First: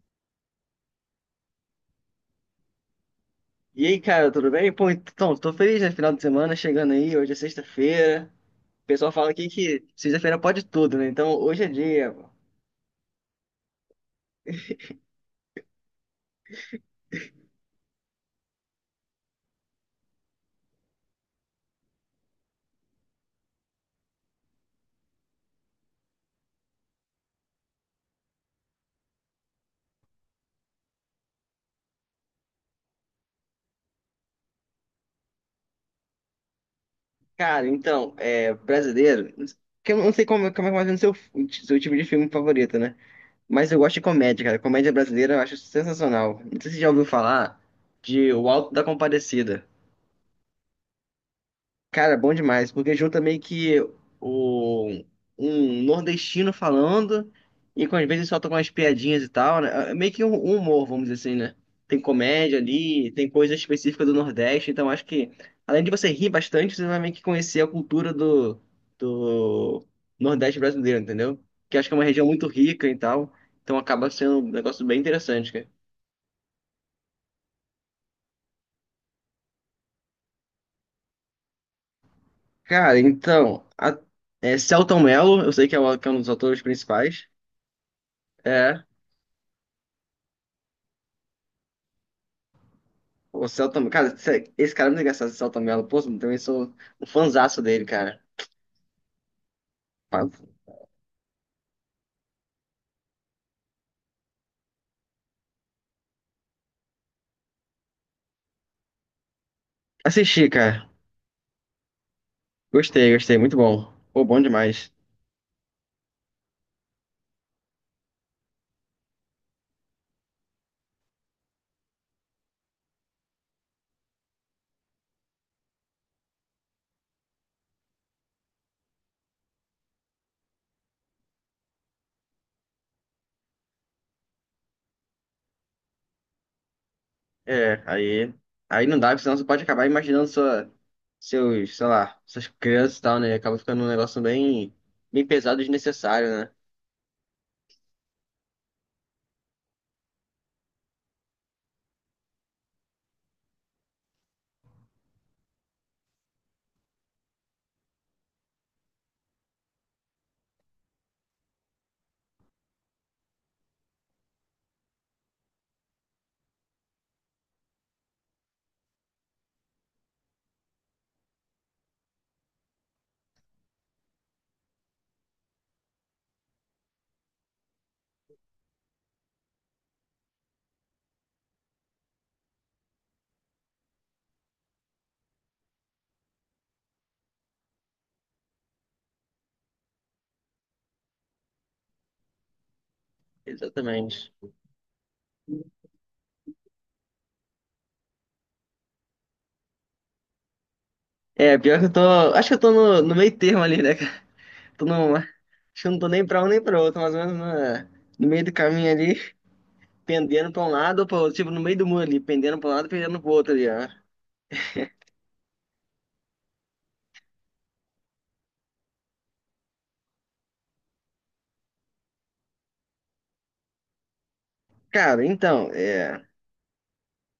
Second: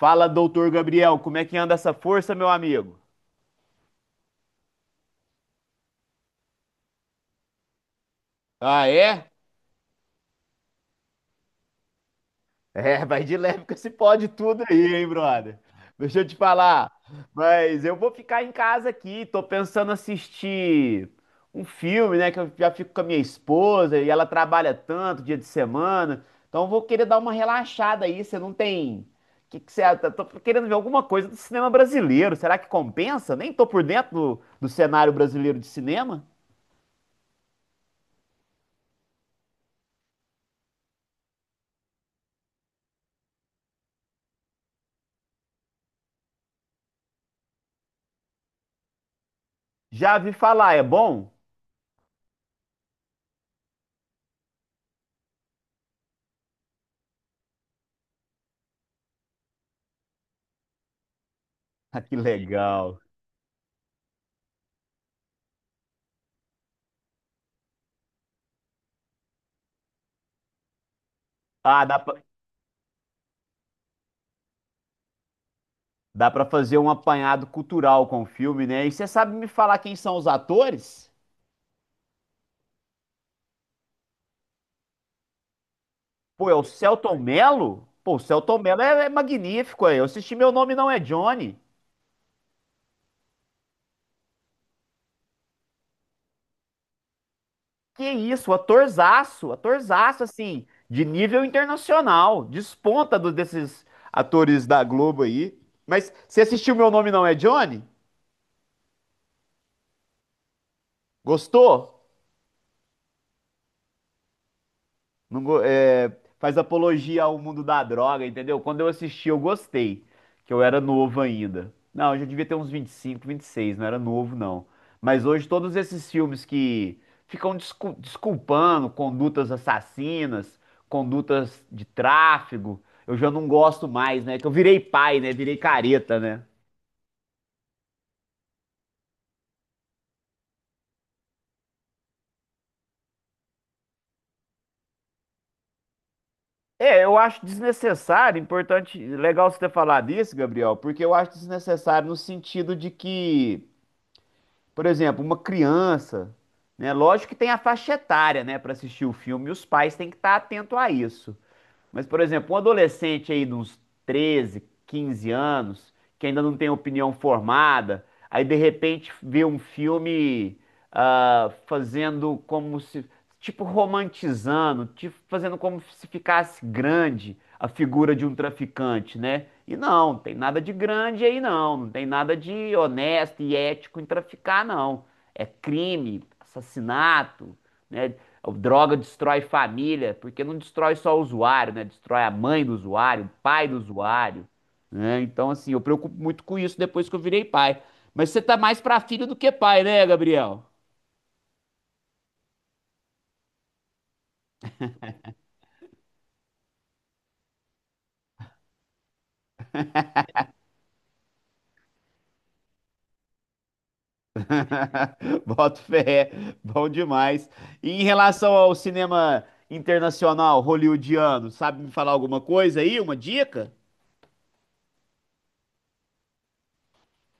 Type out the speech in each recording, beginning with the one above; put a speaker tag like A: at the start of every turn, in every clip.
A: Fala, doutor Gabriel, como é que anda essa força, meu amigo?
B: E aí, cara, tudo bem? Pô, então, tô feliz, né? Final de semana chegando aí, hoje é sexta-feira.
A: Ah,
B: O pessoal
A: é?
B: fala aqui que sexta-feira pode tudo, né? Então, hoje é dia. Pô.
A: É, vai de leve com esse pode tudo aí, hein, brother? Deixa eu te falar. Mas eu vou ficar em casa aqui, tô pensando assistir um filme, né? Que eu já fico com a minha esposa e ela trabalha tanto dia de semana. Então eu vou querer dar uma relaxada aí. Você não tem. Que você... eu tô querendo ver alguma coisa do cinema brasileiro. Será que compensa? Nem tô por dentro do cenário brasileiro de cinema.
B: Cara, então, é brasileiro. Que eu não sei como, como é mais o seu tipo de filme favorito, né? Mas eu gosto de comédia, cara. Comédia brasileira eu acho sensacional. Não sei se você já ouviu falar de O Alto da Compadecida.
A: Já vi falar, é bom?
B: Cara, bom demais, porque junta meio que o, um nordestino falando e com às vezes solta umas piadinhas e tal, né? É meio que um humor, vamos dizer assim, né? Tem
A: Ah, que
B: comédia
A: legal.
B: ali, tem coisa específica do Nordeste, então acho que além de você rir bastante, você vai meio que conhecer a cultura do, do Nordeste brasileiro, entendeu? Que
A: Ah,
B: acho que é uma região muito rica e tal, então acaba sendo um negócio bem interessante, cara.
A: dá pra fazer um apanhado cultural com o filme, né? E você sabe me falar quem são os atores?
B: Cara, então, a, é, Selton Mello, eu sei que é, que é um dos
A: Pô, é o
B: autores
A: Selton
B: principais.
A: Mello? Pô, o Selton Mello
B: É.
A: é magnífico aí. Eu assisti Meu Nome Não É Johnny.
B: O Celta, cara, esse cara é muito engraçado, esse Celta Mello. Pô, eu também sou um fanzaço dele,
A: Que
B: cara.
A: isso, atorzaço, atorzaço,
B: Fa-
A: assim, de nível internacional. Desponta desses atores da Globo aí. Mas você assistiu Meu Nome Não É Johnny?
B: Assisti, cara.
A: Gostou?
B: Gostei, gostei, muito bom. Pô, bom demais.
A: Não, é, faz apologia ao mundo da droga, entendeu? Quando eu assisti, eu gostei, que eu era novo ainda. Não, eu já devia ter uns vinte e cinco, vinte e seis, não era novo, não. Mas hoje todos esses filmes que ficam desculpando condutas assassinas, condutas de tráfego, eu já não gosto mais, né? Que eu virei pai, né? Virei careta, né?
B: É, aí, aí não dá, porque senão você pode acabar imaginando sua, seus, sei lá, suas crianças e tal, né? Acaba ficando um negócio bem, bem pesado e desnecessário, né?
A: É, eu acho desnecessário, importante, legal você ter falado isso, Gabriel, porque eu acho desnecessário no sentido de que, por exemplo, uma criança, né? Lógico que tem a faixa etária, né, para assistir o filme, e os pais têm que estar atentos a isso. Mas, por exemplo, um adolescente aí de uns 13, 15 anos, que ainda não tem opinião formada, aí de repente vê um filme, ah, fazendo como se, tipo romantizando, tipo fazendo como se ficasse grande a figura de um traficante, né? E não, não tem nada de grande aí não, não tem nada de honesto e ético em traficar, não. É crime, assassinato, né? O droga destrói família, porque não destrói só o usuário, né? Destrói a mãe do usuário, o pai do
B: Exatamente.
A: usuário, né? Então, assim, eu preocupo muito com isso depois que eu virei pai. Mas você tá mais pra filho do que pai, né, Gabriel?
B: É, pior que eu tô, acho que eu tô no meio termo ali, né, cara? Tô no, acho que eu não tô nem pra um nem pra outro, mais ou menos no meio do caminho ali. Pendendo pra um lado ou pra outro, tipo, no meio do muro ali, pendendo pra um lado, pendendo pro outro ali, ó.
A: Boto fé, bom demais. E em relação ao cinema internacional hollywoodiano, sabe me falar alguma coisa aí, uma dica?
B: Cara, então, é.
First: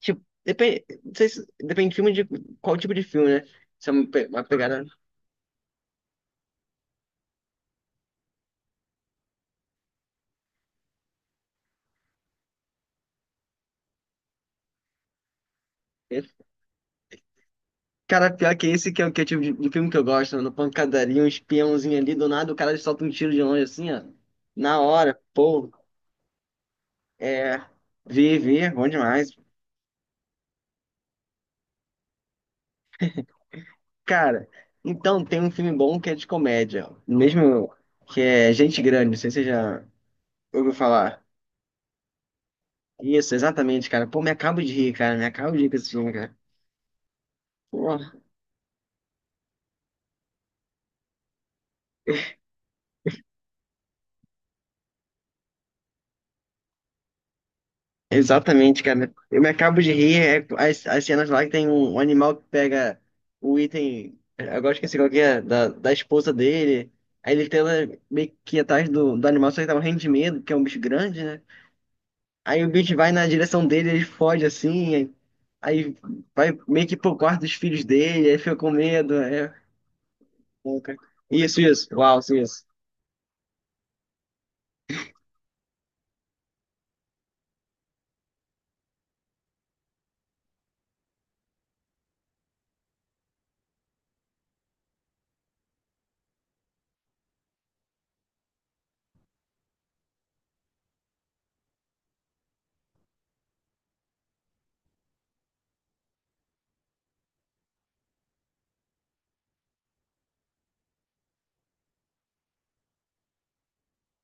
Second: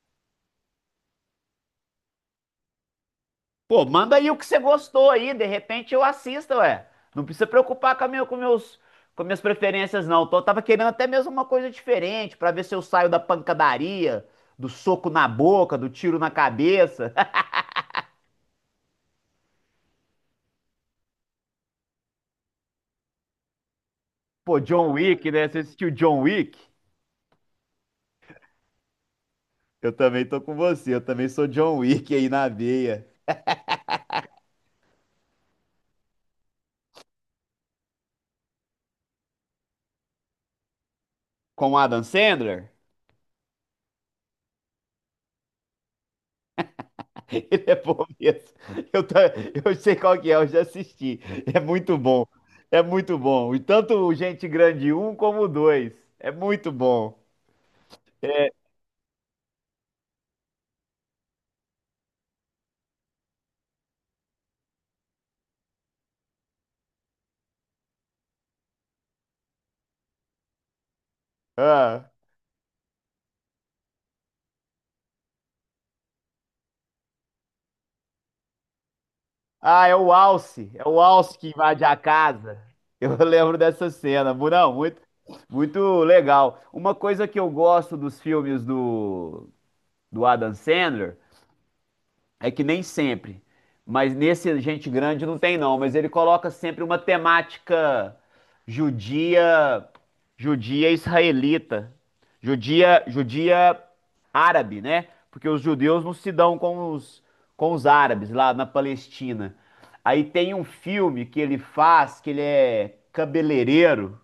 B: Tipo, depende, não sei se, depende de filme de qual tipo de filme, né?
A: Pô,
B: Se é uma,
A: manda aí o que
B: uma
A: você
B: pegada.
A: gostou aí, de repente eu assisto, ué. Não precisa preocupar com, com meus, com minhas preferências, não. Tô, tava querendo até mesmo uma coisa diferente, pra ver se eu saio da pancadaria, do soco na boca, do tiro na cabeça.
B: Cara, pior que esse que é o tipo de filme que eu gosto, mano. Pancadaria, um espiãozinho ali, do nada o cara solta um tiro de longe assim, ó.
A: Pô,
B: Na
A: John
B: hora,
A: Wick, né? Você
B: pô,
A: assistiu John Wick?
B: é. Vi, vi, bom demais.
A: Eu também tô com você, eu também sou John Wick aí na veia.
B: Cara, então tem um filme bom que é de comédia, ó. Mesmo que é Gente Grande, não sei se você já ouviu falar.
A: Com o Adam Sandler?
B: Isso, exatamente, cara. Pô, me acabo de rir, cara. Me acabo de rir com esse filme, cara.
A: Ele é
B: Pô,
A: bom mesmo. Eu, ta- eu sei qual que é, eu já assisti. É muito bom. É muito bom. E tanto o Gente Grande um como o dois, é muito bom. É,
B: exatamente, cara. Eu me acabo de rir. É, as cenas lá que tem um, um animal que pega o item. Agora esqueci qual que é, da, da esposa dele. Aí ele tenta meio que ir atrás do, do animal, só que tá morrendo de medo, que é um bicho grande, né?
A: ah.
B: Aí o bicho vai na direção dele, ele foge assim. Aí vai meio que pro quarto dos filhos dele, aí fica com medo. É,
A: Ah, é o Alce.
B: pô,
A: É
B: cara.
A: o Alce que
B: Isso,
A: invade
B: isso.
A: a
B: Uau,
A: casa.
B: isso,
A: Eu lembro dessa cena. Não, muito, muito legal. Uma coisa que eu gosto dos filmes do Adam Sandler. É que nem sempre. Mas nesse Gente Grande não tem, não. Mas ele coloca sempre uma temática judia, judia israelita, judia, judia árabe, né? Porque os judeus não se dão com os árabes lá na Palestina. Aí tem um filme que ele faz, que ele é cabeleireiro,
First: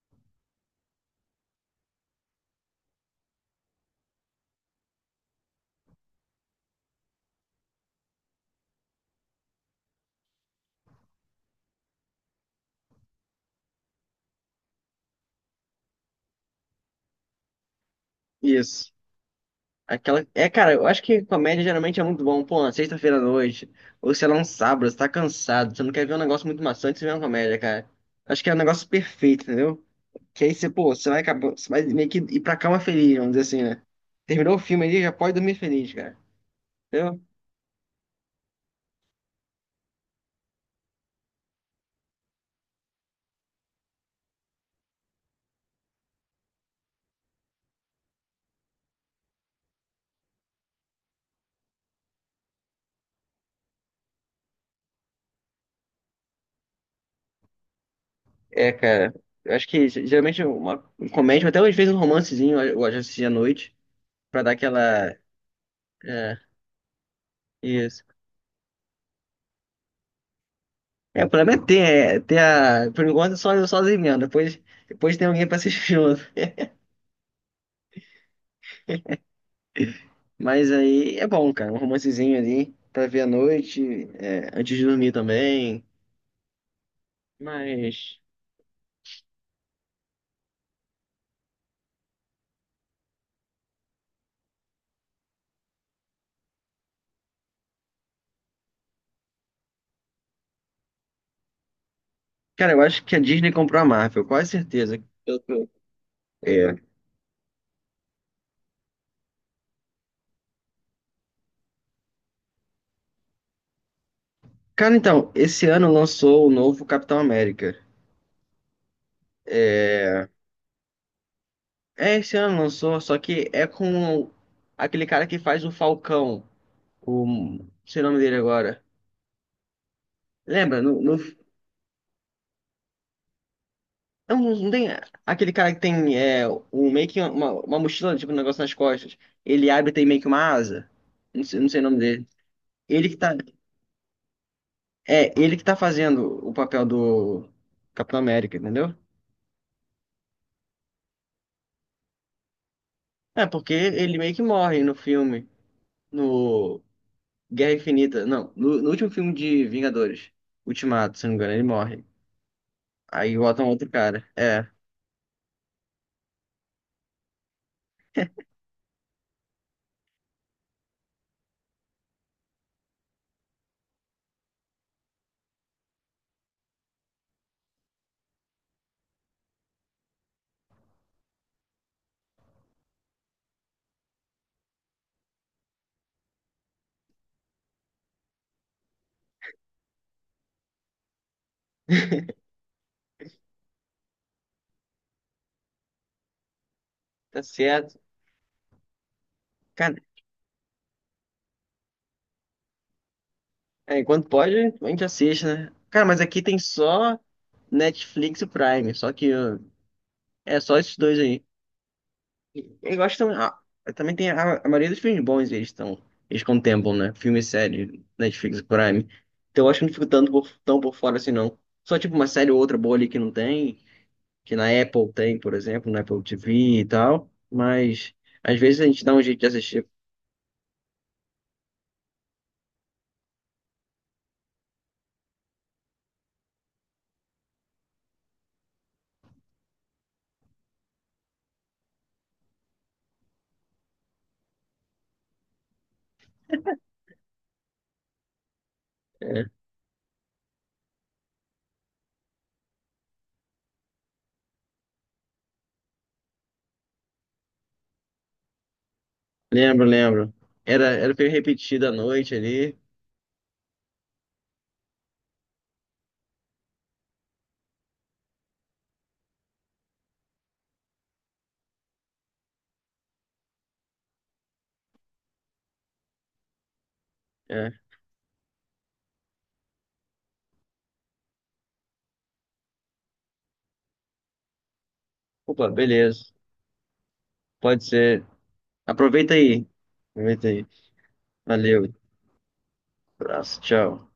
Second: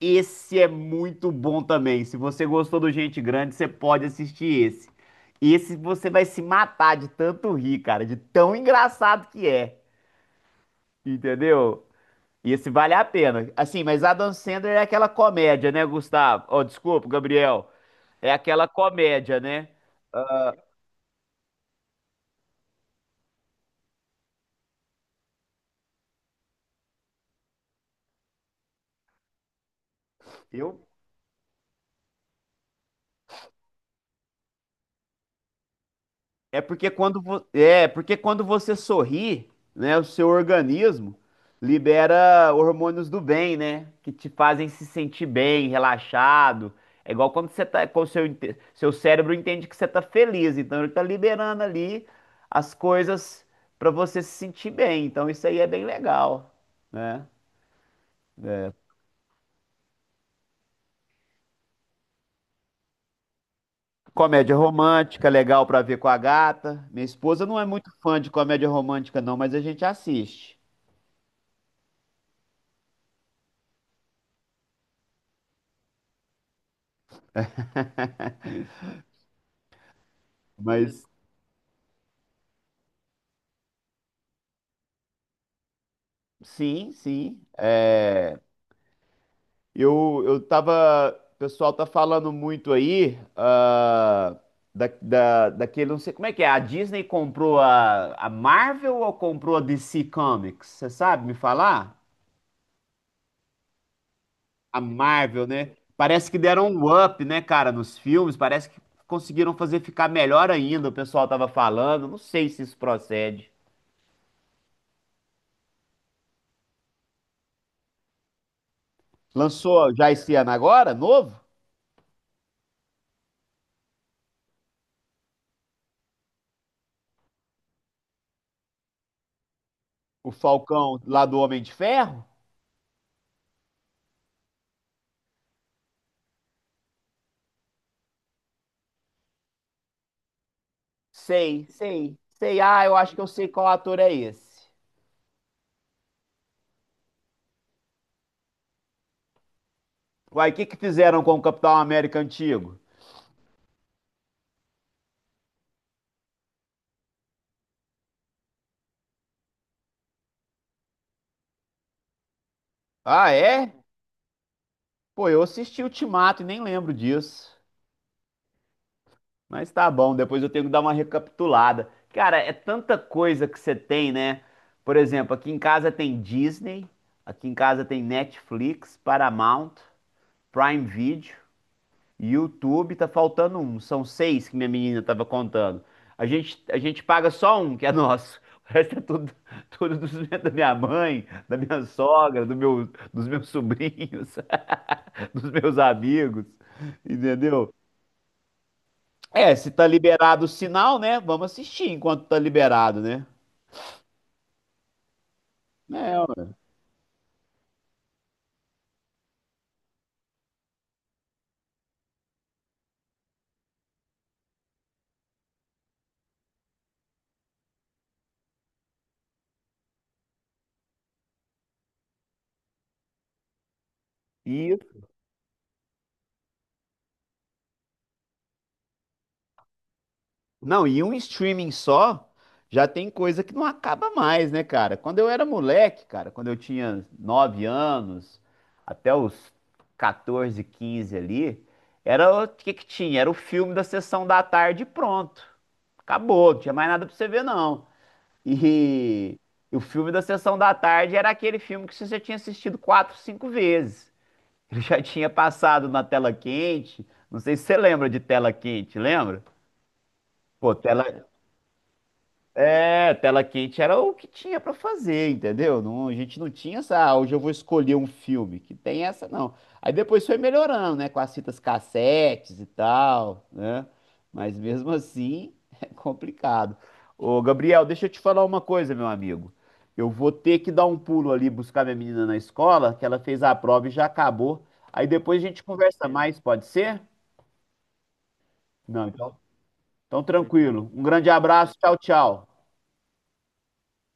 A: esse é muito bom também. Se você gostou do Gente Grande, você pode assistir esse. Esse você vai se matar de tanto rir, cara, de tão engraçado que é. Entendeu? Esse vale a pena. Assim, mas Adam Sandler é aquela comédia, né, Gustavo? Oh, desculpa, Gabriel. É aquela
B: isso.
A: comédia, né?
B: Aquela. É, cara, eu acho que comédia geralmente é muito bom. Pô, na sexta-feira à noite, ou sei lá, um sábado, você tá cansado, você não quer ver um negócio muito maçante, você vê uma comédia, cara. Acho que é um negócio perfeito, entendeu? Que aí você,
A: Eu
B: pô, você vai acabar, você vai meio que ir pra cama feliz, vamos dizer assim, né? Terminou o filme ali, já pode dormir feliz, cara.
A: é porque quando,
B: Entendeu?
A: é porque quando você sorri, né, o seu organismo libera hormônios do bem, né, que te fazem se sentir bem, relaxado. É igual quando você tá, quando seu, seu cérebro entende que você tá feliz, então ele tá liberando ali as coisas para você se sentir bem. Então isso aí é bem legal, né? É,
B: É, cara. Eu acho que geralmente uma comédia, até às vezes um romancezinho, eu gosto de à noite, pra dar
A: comédia
B: aquela.
A: romântica, legal pra ver com a
B: É,
A: gata. Minha esposa não é muito
B: isso.
A: fã de comédia romântica não, mas a gente assiste.
B: É, o problema é, ter a. Por enquanto, só sozinho mesmo. Depois, depois tem alguém pra assistir junto. Mas
A: Mas
B: aí é bom, cara, um romancezinho ali pra ver à noite, é, antes de dormir também.
A: sim, sim.
B: Mas,
A: É, eu tava. O pessoal tá falando muito aí ah, daquele. Não sei como é que é. A Disney comprou a Marvel ou comprou a DC Comics? Você sabe me falar?
B: cara, eu acho que a Disney comprou a Marvel, quase
A: A
B: certeza. Eu
A: Marvel,
B: tô.
A: né? Parece que deram
B: É.
A: um up, né, cara, nos filmes. Parece que conseguiram fazer ficar melhor ainda. O pessoal tava falando. Não sei se isso procede.
B: Cara, então, esse ano lançou o novo Capitão América.
A: Lançou já
B: É,
A: esse ano agora, novo?
B: é esse ano lançou, só que é com aquele cara que faz o Falcão, o, não sei o nome dele agora.
A: O
B: Lembra?
A: Falcão
B: No,
A: lá do Homem de Ferro?
B: não, não tem aquele cara que tem é, um, meio que uma mochila, tipo um negócio nas costas. Ele abre e tem meio que uma asa. Não sei,
A: Sei,
B: não sei o nome
A: sei,
B: dele.
A: sei. Ah, eu
B: Ele
A: acho
B: que
A: que eu
B: tá.
A: sei qual ator é esse.
B: É, ele que tá fazendo o papel do Capitão América, entendeu?
A: Uai, o que que fizeram com o Capitão América antigo?
B: É, porque ele meio que morre no filme. No Guerra Infinita. Não, no último filme de Vingadores. Ultimato, se não me engano, ele morre.
A: Ah,
B: Aí botam
A: é?
B: outro cara. É.
A: Pô, eu assisti Ultimato e nem lembro disso. Mas tá bom, depois eu tenho que dar uma recapitulada. Cara, é tanta coisa que você tem, né? Por exemplo, aqui em casa tem Disney, aqui em casa tem Netflix, Paramount, Prime Video. YouTube, tá faltando um. São seis que minha menina tava contando. A gente paga só um, que é nosso. O resto é tudo, tudo dos, meus, da minha mãe, da minha sogra, do meu, dos meus sobrinhos, dos meus amigos.
B: Tá
A: Entendeu?
B: certo.
A: É, se tá
B: Cara,
A: liberado o sinal, né? Vamos assistir enquanto tá liberado, né?
B: é, enquanto pode, a gente assiste, né? Cara,
A: É,
B: mas aqui
A: ué.
B: tem só Netflix e Prime, só que ó, é só esses dois aí. Eu gosto também. Ah, também tem a maioria dos filmes bons, eles estão. Eles contemplam, né? Filme e série, Netflix e Prime. Então eu acho que não fico tanto por, tão por fora assim, não. Só tipo uma série ou outra boa ali que não tem, que na
A: E
B: Apple tem, por exemplo, na Apple TV e tal. Mas às vezes a gente dá um jeito de assistir.
A: não, e um streaming só já tem coisa que não acaba mais, né, cara? Quando eu era moleque, cara, quando eu tinha 9 anos, até os 14, 15 ali, era o que que tinha? Era o filme da sessão da tarde e pronto. Acabou, não tinha mais nada pra você ver, não. E,
B: É,
A: e o filme da sessão da tarde era aquele filme que você já tinha assistido quatro, cinco vezes. Ele já tinha passado na tela quente. Não sei se você lembra de tela quente, lembra?
B: lembro, lembro.
A: Pô,
B: Era,
A: tela.
B: era o que eu da noite ali.
A: É, tela quente era o que tinha pra fazer, entendeu? Não, a gente não tinha essa, ah, hoje eu vou escolher um filme, que tem essa não. Aí depois foi melhorando, né, com as fitas cassetes e tal, né? Mas mesmo assim é complicado. Ô, Gabriel,
B: É.
A: deixa eu te falar uma coisa, meu amigo. Eu vou ter que dar um pulo ali buscar minha menina na escola, que ela fez a prova e já acabou. Aí depois a gente
B: Opa,
A: conversa
B: beleza.
A: mais, pode ser?
B: Pode ser.
A: Não,
B: Aproveita
A: então,
B: aí.
A: então
B: Aproveita aí.
A: tranquilo. Um grande abraço,
B: Valeu.
A: tchau, tchau.
B: Abraço. Tchau.